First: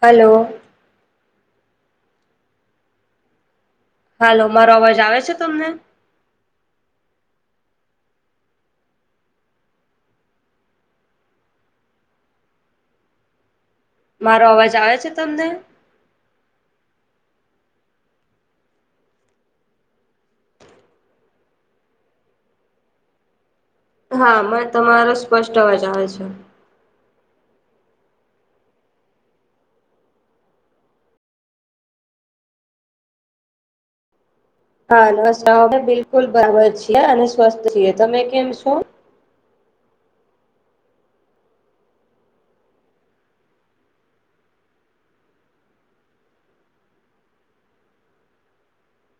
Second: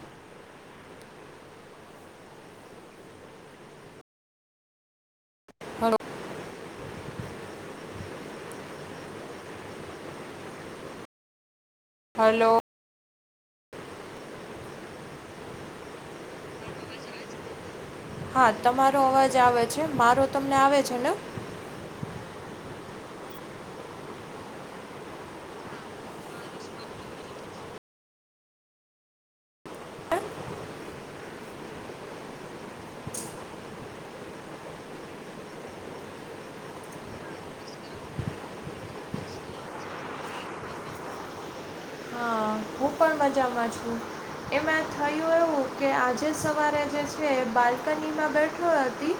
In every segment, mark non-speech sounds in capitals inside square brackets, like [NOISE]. Hello. Hello મારો અવાજ આવે છે તમને? Hello hello. મારો અવાજ આવે છે તમને હા તમારો અવાજ આવે છે મારો તમને આવે છે ને હા મને તમારો સ્પષ્ટ અવાજ આવે છે હા નમસ્કાર અમે બિલકુલ બરાબર છીએ અને સ્વસ્થ છીએ તમે કેમ છો હા ખબ પણ મજામાં છું એમાં થયું એવું કે આજે સવારે જે છે બાલ્કનીમાં બેઠો હતી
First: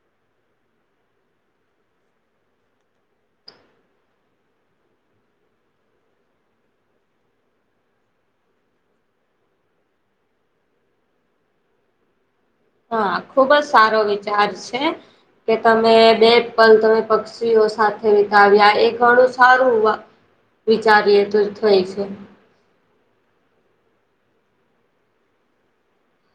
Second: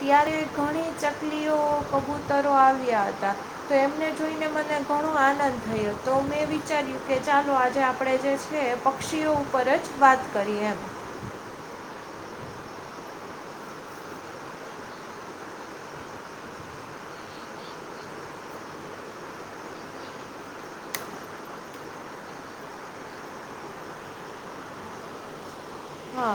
ત્યારે ઘણી ચકલીઓ કબૂતરો આવ્યા હતા તો એમને જોઈને મને ઘણો આનંદ થયો તો મેં વિચાર્યું કે ચાલો આજે આપ આપણે જે છે પક્ષીઓ ઉપર જ વાત કરીએ એમ હા ખુબ જ સારો વિચાર છે કે તમે બે પલ તમે પક્ષીઓ સાથે વિતાવ્યા એ ઘણું સારું હોવા વિચારીએ તો થઈ છે હા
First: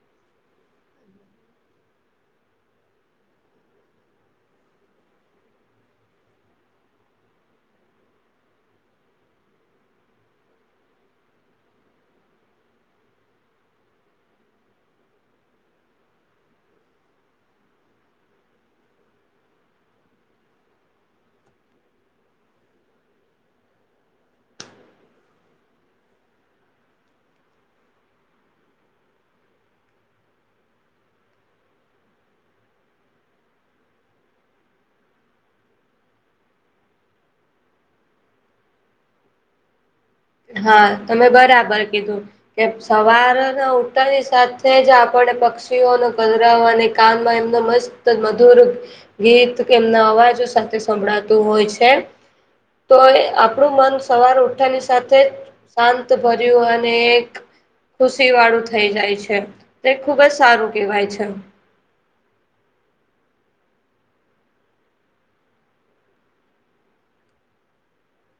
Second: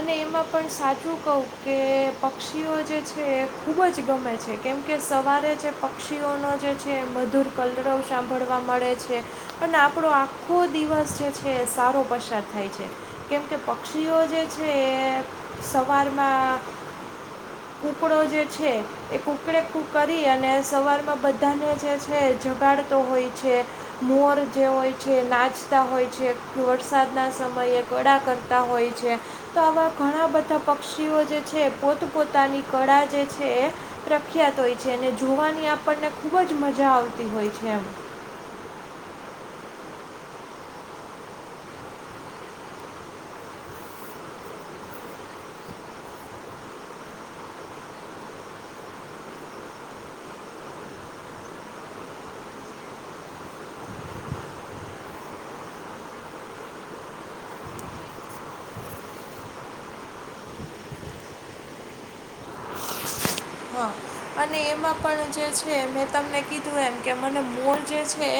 અને એમાં પણ સાચું કહું કે પક્ષીઓ જે છે એ ખૂબ જ ગમે છે કેમકે સવારે જે પક્ષીઓનો જે છે મધુર કલરો સાંભળવા મળે છે અને આપડો આખો દિવસ જે છે સારો પસાર થાય છે કેમ કે પક્ષીઓ જે છે સવારમાં [UNINTELLIGIBLE] કુકડો જે છે એ કુકડે કૂક કરી અને સવારમાં બધાને જે છે જગાડ તો હોય છે મોર જે હોય છે નાચતા હોય છે વરસાદના સમયે કળા કરતા તા હોય છે તો આવા ઘણા બધા પક્ષીઓ જે છે પોત પોોતાની કળા જે છે એ પ્રખ્યાત હોય છે અને જોવાની આપણને ખુબ જ મજા આવતી હોય છે એમ હા તમે બરાબર કીધું કે સવારના ઉઠાની સાથે જ આપણે પક્ષીઓનો કદરાવ અને કાનમાં એમનો મસ્ત મધુર ગીત કે એમના અવાજો સાથે સંભળાતું હોય છે તો આપણું મન સવાર ઉઠાની સાથે શાંત ભર્યું અને એક ખુશી વાળું થઈ જાય છે તે ખુબ જ સારું કહેવાય છે હા અને એમાં પણ જે છે મેં તમને કીધું એમ કે મને મોલ જે છે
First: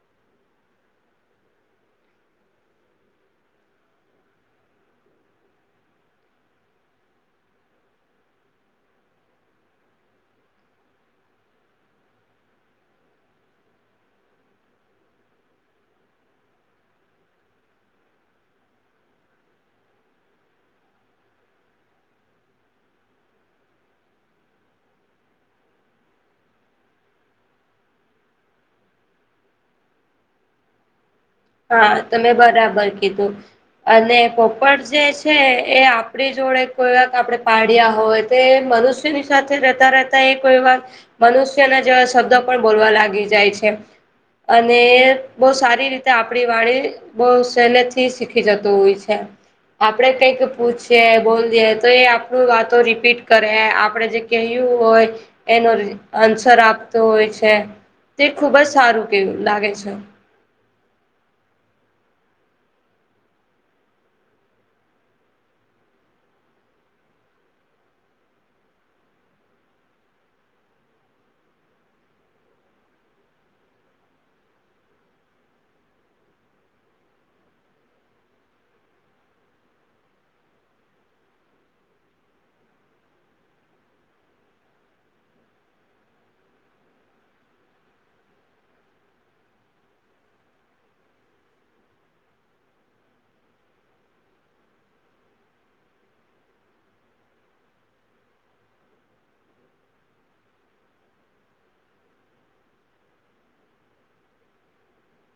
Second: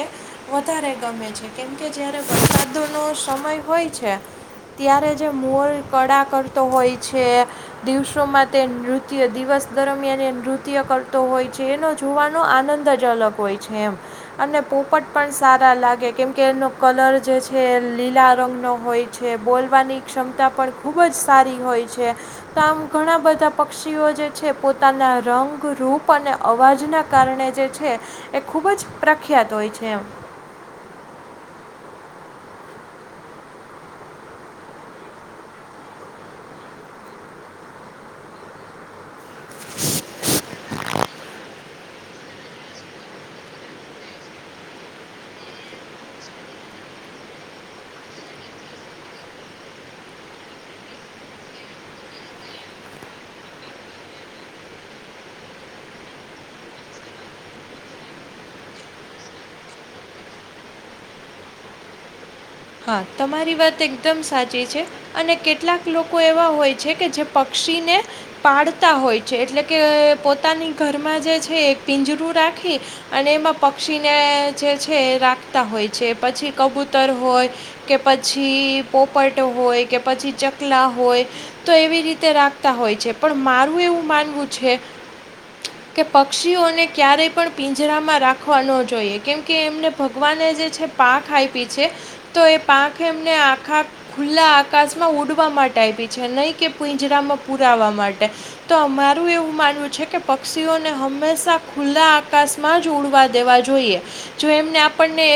વધારે ગમે છે કેમકે જારે વરસાદ નો સમય હોય છે ત્યારે જે મોર કળા કરતો હોય છે દિવસોમાં તે નૃત્ય દિવસ દરમિયાન એ નૃત્ય કરતો હોય છે એનો જોવાનો આનંદ જ અલગ હોય છે એમ અને પોપટ પણ સારા લાગે કેમકે એનો કલર જે છે એ લીલા રંગ નો હોય છે બોલવાની ક્ષમતા પણ ખૂબ જ સારી હોય છે તો આમ ઘણા બધા પક્ષીઓ જે છે પોતાના રંગરૂૂપ અને અવાજના કારણે જે છે એ ખૂબ જ પ્રખ્યાત હોય છે એમ હા તમે બરાબર કીધું અને પોપર જે છે એ આપણી જોડે કોઈ વાક આપણે પાડ્યા હોત તે મનુષ્યની સાથે રહેતા રહેતા એ કોઈ વાર મનુષ્યના જેવા શબ્દો પણ બોલવા લાગી જાય છે અને બહુ સારી રીતે આપણી વાણી બહ સહેલે થી શીખી જતું હોય છે આપડે કઈક પૂછીએ બોલીએ તો એ આપણું વાતો રીપીટ કરે આપડે જે કયું હોય એનો આન્સર આપતો હોય છે તે ખુબ જ સારું કે લાગે છે હા તમારી વાત એકદમ સાચી છે અને કેટલાક લોકો એવા હોય છે કે જે પક્ષીને. પાળતા હોય છે એટલે કે પોતાની ઘરમાં જે છે એ પિંજરું રાખી. અને એમાં પક્ષીને જે છે રાખતા હોય છે પછી કબૂતર હોય. કે પછી પોપટ હોય કે પછી ચકલા હોય તો એવી રીતે રાખતા હોય છે પણ મારું એવું માનવું છે કે પક્ષીઓને ક્યારે પણ પીંજરામાં રાખવા ન જોઈએ કેમ કે એમને ભગવાને જે છે પાંખ આઈપી છે તો એ પાંખ એમને આખા ખુલ્લા આકાશમાં ઉડવા માટે આયપી છે નહીં કે પીંજરામાં પુરાવા માટે તો અમારું એવું માનવું છે કે પક્ષીઓને હંમેશા ખુલ્લા આકાશ માં જ ઉડવા દેવા જોઈએ જો એમને આપણને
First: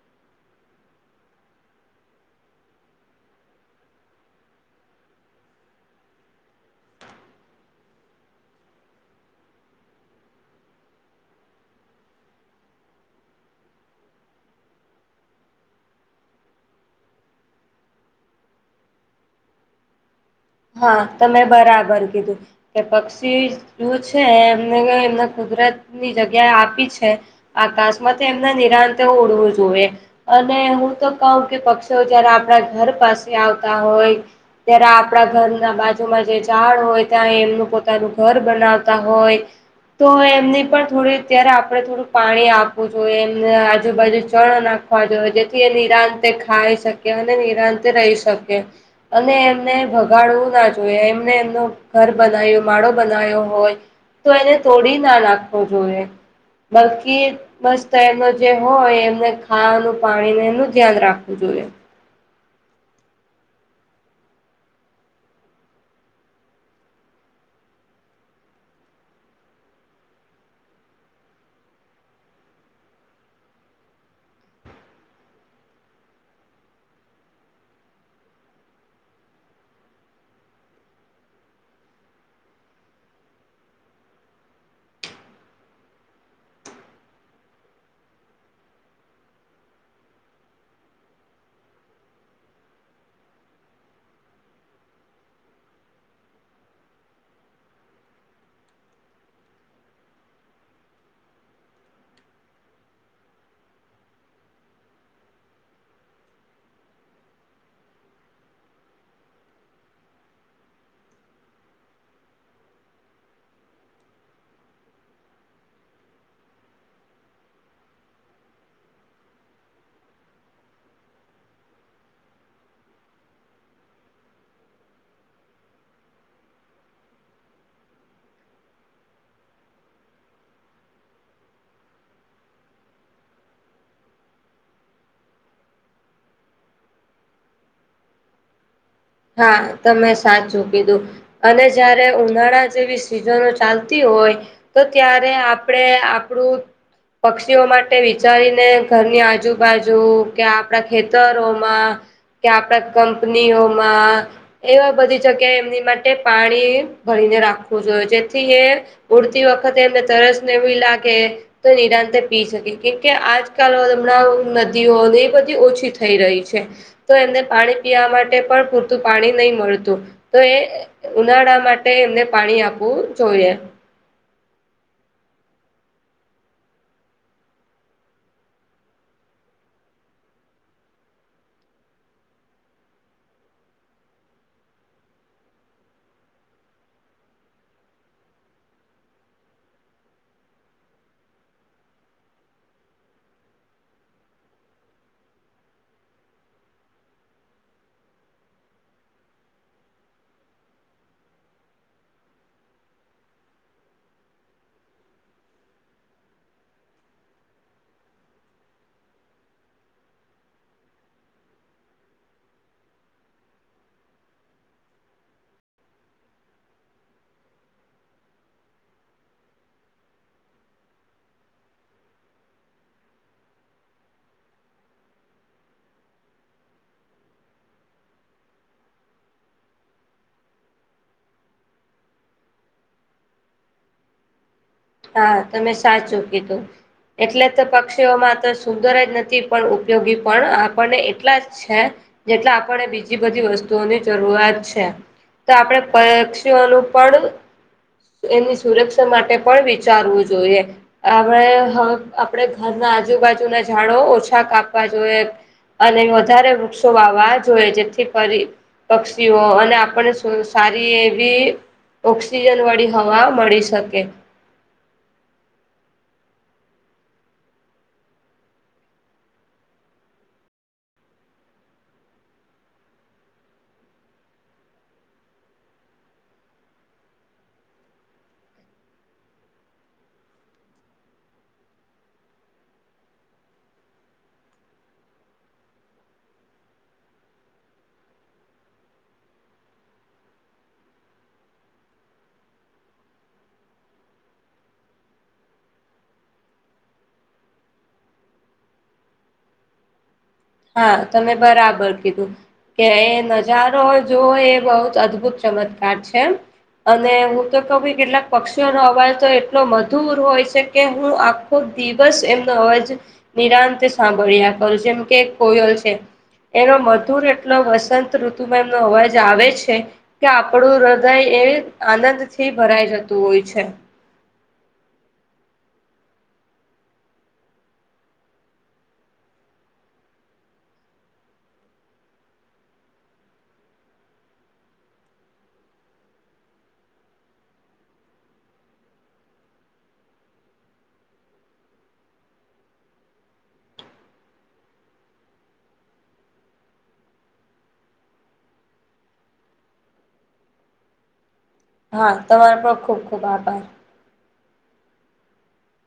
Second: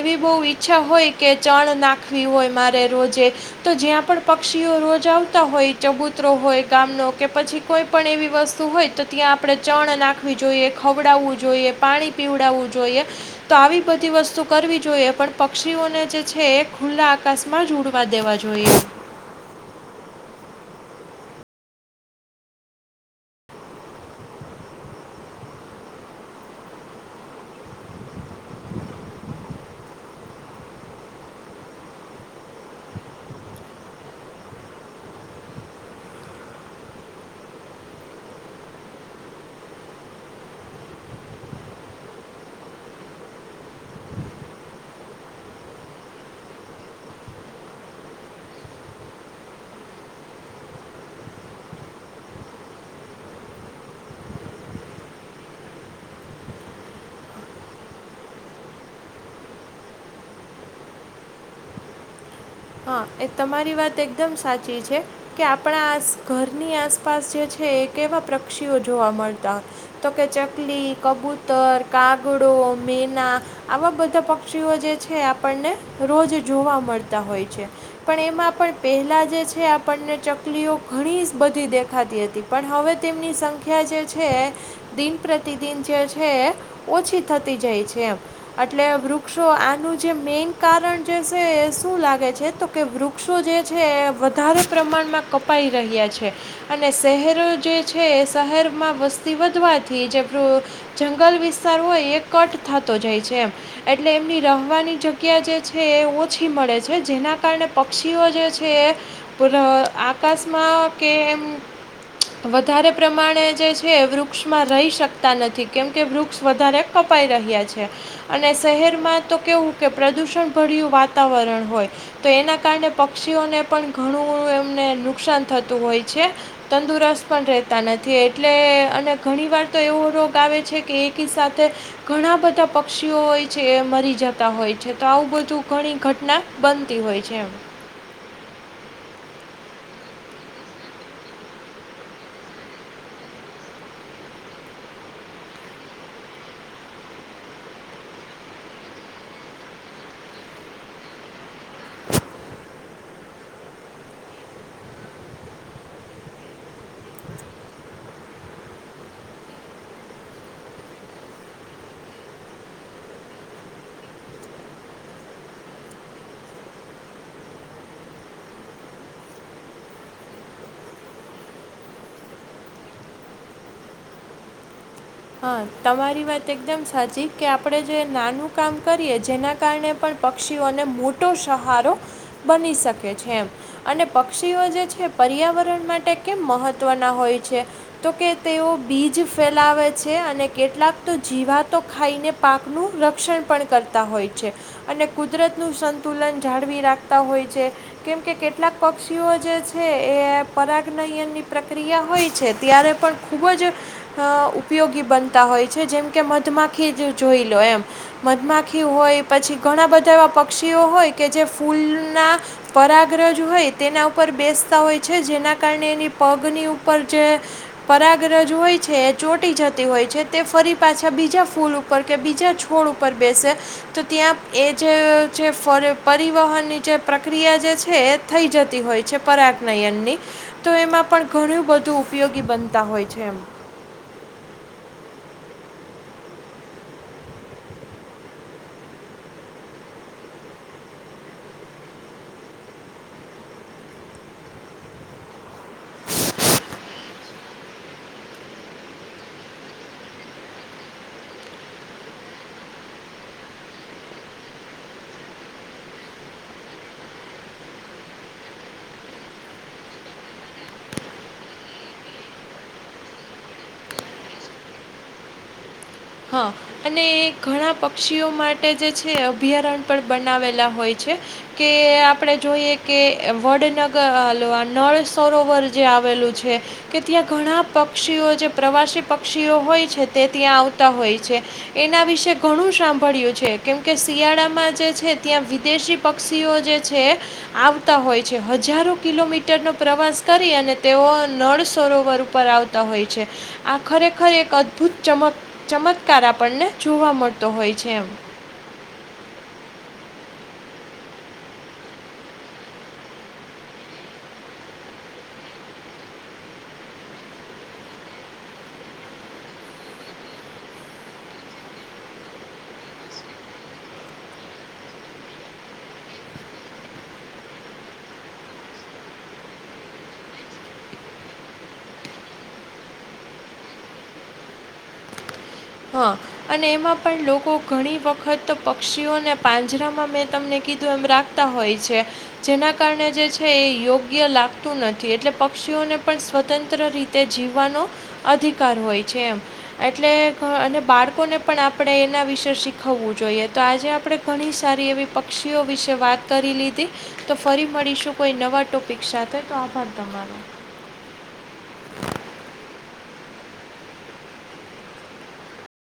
એવી બહુ ઈચ્છા હોય કે ચણ નાખવી હોય મારે રોજે તો જ્યાં પણ પક્ષીઓ રોજ આવતા હોય ચબુતરો હોય ગામનો કે પછી કોઈ પણ એવી વસ્તુ હોય તો ત્યાં આપણે ચણ નાખવી જોઈએ ખવડાવવું જોઈએ પાણી પીવડાવવું જોઈએ તો આવી બધી વસ્તુ કરવી જોઈએ પણ પક્ષીઓને છે એ ખુલ્લા આકાશમાં જ ઉડવા દેવા જોઈએ હા તમે બરાબર કીધું. કે પક્ષી જો છે એમને એમને કુદરતની જગ્યાએ આપી છે. આકાશમાંથી એમના નિરાંત ઓળવું જોઈએ. અને હું તો કહુ કે પક્ષી જયારે આપણા ઘર પાસે આવતા હોય. ત્યાર આપ આપણા ઘરના બાજુમાં જે ઝાડ હોય ત્યાં એમનું પોતાનું ઘર બનાવતા હોય. તો એમની પણ થોડી અત્યારે આપડણે થોડું પાણી આપવું જોઈએ એમને આજુબાજુ ચણ નાખ. વા જોયે જેથી એ નિરાંતે ખાઈ શકે અને નિરાંતે રહી શકે. અને એમને ભ. ગાડવું ના જોઈએ એમને એમનો ઘર બનાવ્યું માળો બનાવ્યો હોય. તો એને તોડી ના નાખવો જોઈએ બલકી. મસ્ત એનું જે હોય એમને ખાવાનું પાણીને એનું ધ્યાન રાખવું જોઈએ. હા એ તમારી વાત એકદમ સાચી છે. કે આપણા આસ ઘરની આસપાસ જે છે એ કેવા પક્ષીઓ જોવા મળતા. તો કે ચકલી કબૂતર કાગડો મેના. આવા બધા પક્ષીઓ જે છે આપણને રોજ જોવા મળતા હોય છે. પણ એમાં પણ પહેલાં જે છે આપણને ચકલીઓ ઘણી બધી દેખાતી હતી. પણ હવે તેમની સંખ્યા જે છે. દિન પ્રતિદિન જે છે ઓછી થતી જાય છે એમ. એટલે વૃક્ષો આનું જે મેન કારણ જે છે શું લાગે છે. જે તો કે વૃક્ષો જે છે એ વધારે પ્રમાણમાં કપાઈ રહ્યા છે અને શહેરો જે છે શહેરમાં વસ્તી વધવાથી જે. જંગલ વિસ્તાર હોય એ કટ થતો જાય છે એમ. એટલે એમની રહેવાની જગ્યા જે છે એ ઓછી મળે છે જેના. કારણે પક્ષીઓ જે છે આકાશમાં કે એમ. વધારે પ્રમાણે જે છે એ વૃક્ષમાં રહી શકતા નથી કેમ કે વૃક્ષ વધારે. કપાઈ રહ્યા છે. અને શહેરમાં તો કેવું કે પ્રદુષણ ભરય્યું વાતાવરણ હોય. તો એના કારણે પક્ષીઓને પણ ઘણું એમને નુકસાન થતું હોય છે. તંદુરસ્ત પણ રહેતા નથી એટલે અને ઘણી વાર તો એવો રોગ આવે છે કે એકી સાથે. ઘણા બધા પક્ષીઓ હોય છે એ મરી જતા હોય છે તો આવું બધું ઘણી ઘટના બન. અ હોય છે. હા તમે સાચું કીદું. અને જયારે ઉનાળા જેવી સિઝનો ચાલતી હોય. તો ત્યારે આપણેે આપણું. પક્ષીઓ માટે વિચારીને ઘરની આજુબાજુ કે આપણા ખેતરોમાં. કે આપડા કંપનીઓમાં એવા બધી જગ્યાએ એમની માટે પાણી ભરીને રાખવું જોઈએ જેથી એ ઉડતી વખતે એમને તરસ ને એવી લાગે. તો નિરાંત પી શકે કેમકે આજકાલ હમણાં નદીઓ એ બધી ઓછી થઈ રહી છે. તો એમને પાણી પીવા માટે પણ પૂરતું પાણી નહી મળતું તો એ ઉનાળા માટે એમને પાણી આપવું જોઈએ. હા તમારી વાત એકદમ સાચી કે આપણે જો નાનું કામ કરીએ જેના કારણે. પણ પક્ષીઓને મોટો સહારો બની શકે છે એ. અને પક્ષીઓ જે છે પર્યાવરણ માટે કેમ મહત્વના હોય છે તો કે તેઓ બીજ ફેલાવે. છે અને કેટલાક તો જીવાતો ખાઈને પાકનું રક્ષણ પણ કરતા હોય છે. અને કુદરત નું સંતુલન જાળવી રાખતા હોય છે. કેમ કે કેટલાક પક્ષીઓ જે છે એ પરાગનયન ની પ્રક્રિયા હોય છે ત્યારે પણ. ખૂબ જ ઉપયોગી બનતા હોય છે જેમ કે મધમાખી જ જોઈ લો એમ મધમાખી હોય પછી ઘણા બધા એવા પક્ષીઓ હોય કે જે ફૂલના પરાગ્રજ હોય તેના ઉપર બેસતા હોય છે જેના કારણે એની પગની ઉપર જે પરાગ્રજ હોય છે ચોટ પટી જતી હોય છે તે ફરી પાછા બીજા ફૂલ ઉપર કે બીજા છોડ ઉપર બેસે તો ત્યાં એ જે પરિવહનની જે પ્રક્રિયા જે છે થઈ જતી હોય છે પરાજનયનની તો એમાં પણ ઘણું બધું ઉપયોગી બનતા હોય છે એમ હા તમે સાચું કીધું એટલે તો પક્ષીઓમાં તો સુંદર જ નથી પણ ઉપયોગી પણ આપણને એટલા જ છે જેટલે આપણે બીજી બધી વસ્તુઓની જરૂરિયાત છે તો આપણે પક્ષીઓનું પણ એની સુરક્ષા માટે પણ વિચારવું જોઈએ આપણેવે આપણે ઘરના આજુબાજુને ઝાડો ઓછા કાપવા જોઈએ અને વધારે વૃક્ષો વા વા જોઈએ જેથી કરી પક્ષીઓ અને આપને સારી એવી ઓક્સિજન વાળી હવા મળી શકે હા અને એ ઘણા પક્ષીઓ માટે જે છે અભયારણ્ય પણ બનાવેલા હોય છે કે આપણે જોઈએ કે વડનગર નળ સરોવર જે આવેલું છે કે ત્યાં ઘણા પક્ષીઓ જે પ્રવાસી પક્ષીઓ હોય છે તે ત્યાં આવતા હોય છે એના વિશે ઘણું સાંભળ્યું છે કેમકે શિયાળામાં જે છે ત્યાં વિદેશી પક્ષીઓ જે છે આવતા હોય છે હજારો કિલોમીટરનોો પ્રવાસ કરી અને તેઓ નળ સરોવર ઉપર આવતા હોય છે આ ખરેખર એક અદભુત ચમક ચમત્કાર આપણને જોવા મળતો હોય છે એમ હા તમે બરાબર કીધું કે એ નજારો જોવો એ બહુ જ અદ્ભુત ચમત્કાર છે અને હું તો કહ કેટલાક પક્ષીઓનો અવાજ તો એટલો મધુર હોય છે કે હું ખબ દિવસ એમનો અવાજ નિરાંત સાંભળ્યા કર જેમ કે કોયલ છે. એનો મધુર એટલો વસંત ઋતુમાં એમનો અવાજ આવે છે. કે આપણું હૃદય એ આનંદ થી ભરાય જતું હોય છે. હા. અને એમાં પણ લોકો ઘણી વખત પક્ષીઓને પાંજરામાં મેં તમને કીધું એમ રાખ તા હોય છે. જેના કારણે જે છે એ યોગ્ય લાગતું નથી એટલે પક્ષીઓને પણ સ્વતંત્ર રીતે તે જીવવાનો, અધિકાર હોય છે એમ એટલે અને બાળકોને પણ આપણે એના વિશે શીખવવું જોઈએ તો આજે આપણે ઘણી સારી એવી પક્ષીઓ વિશે વાત કરી લીધી. તો ફરી મળીશું કોઈ નવા ટોપિક સાથે તો આભાર તમારો. હા તમારો પણ ખુબ ખુબ આભાર.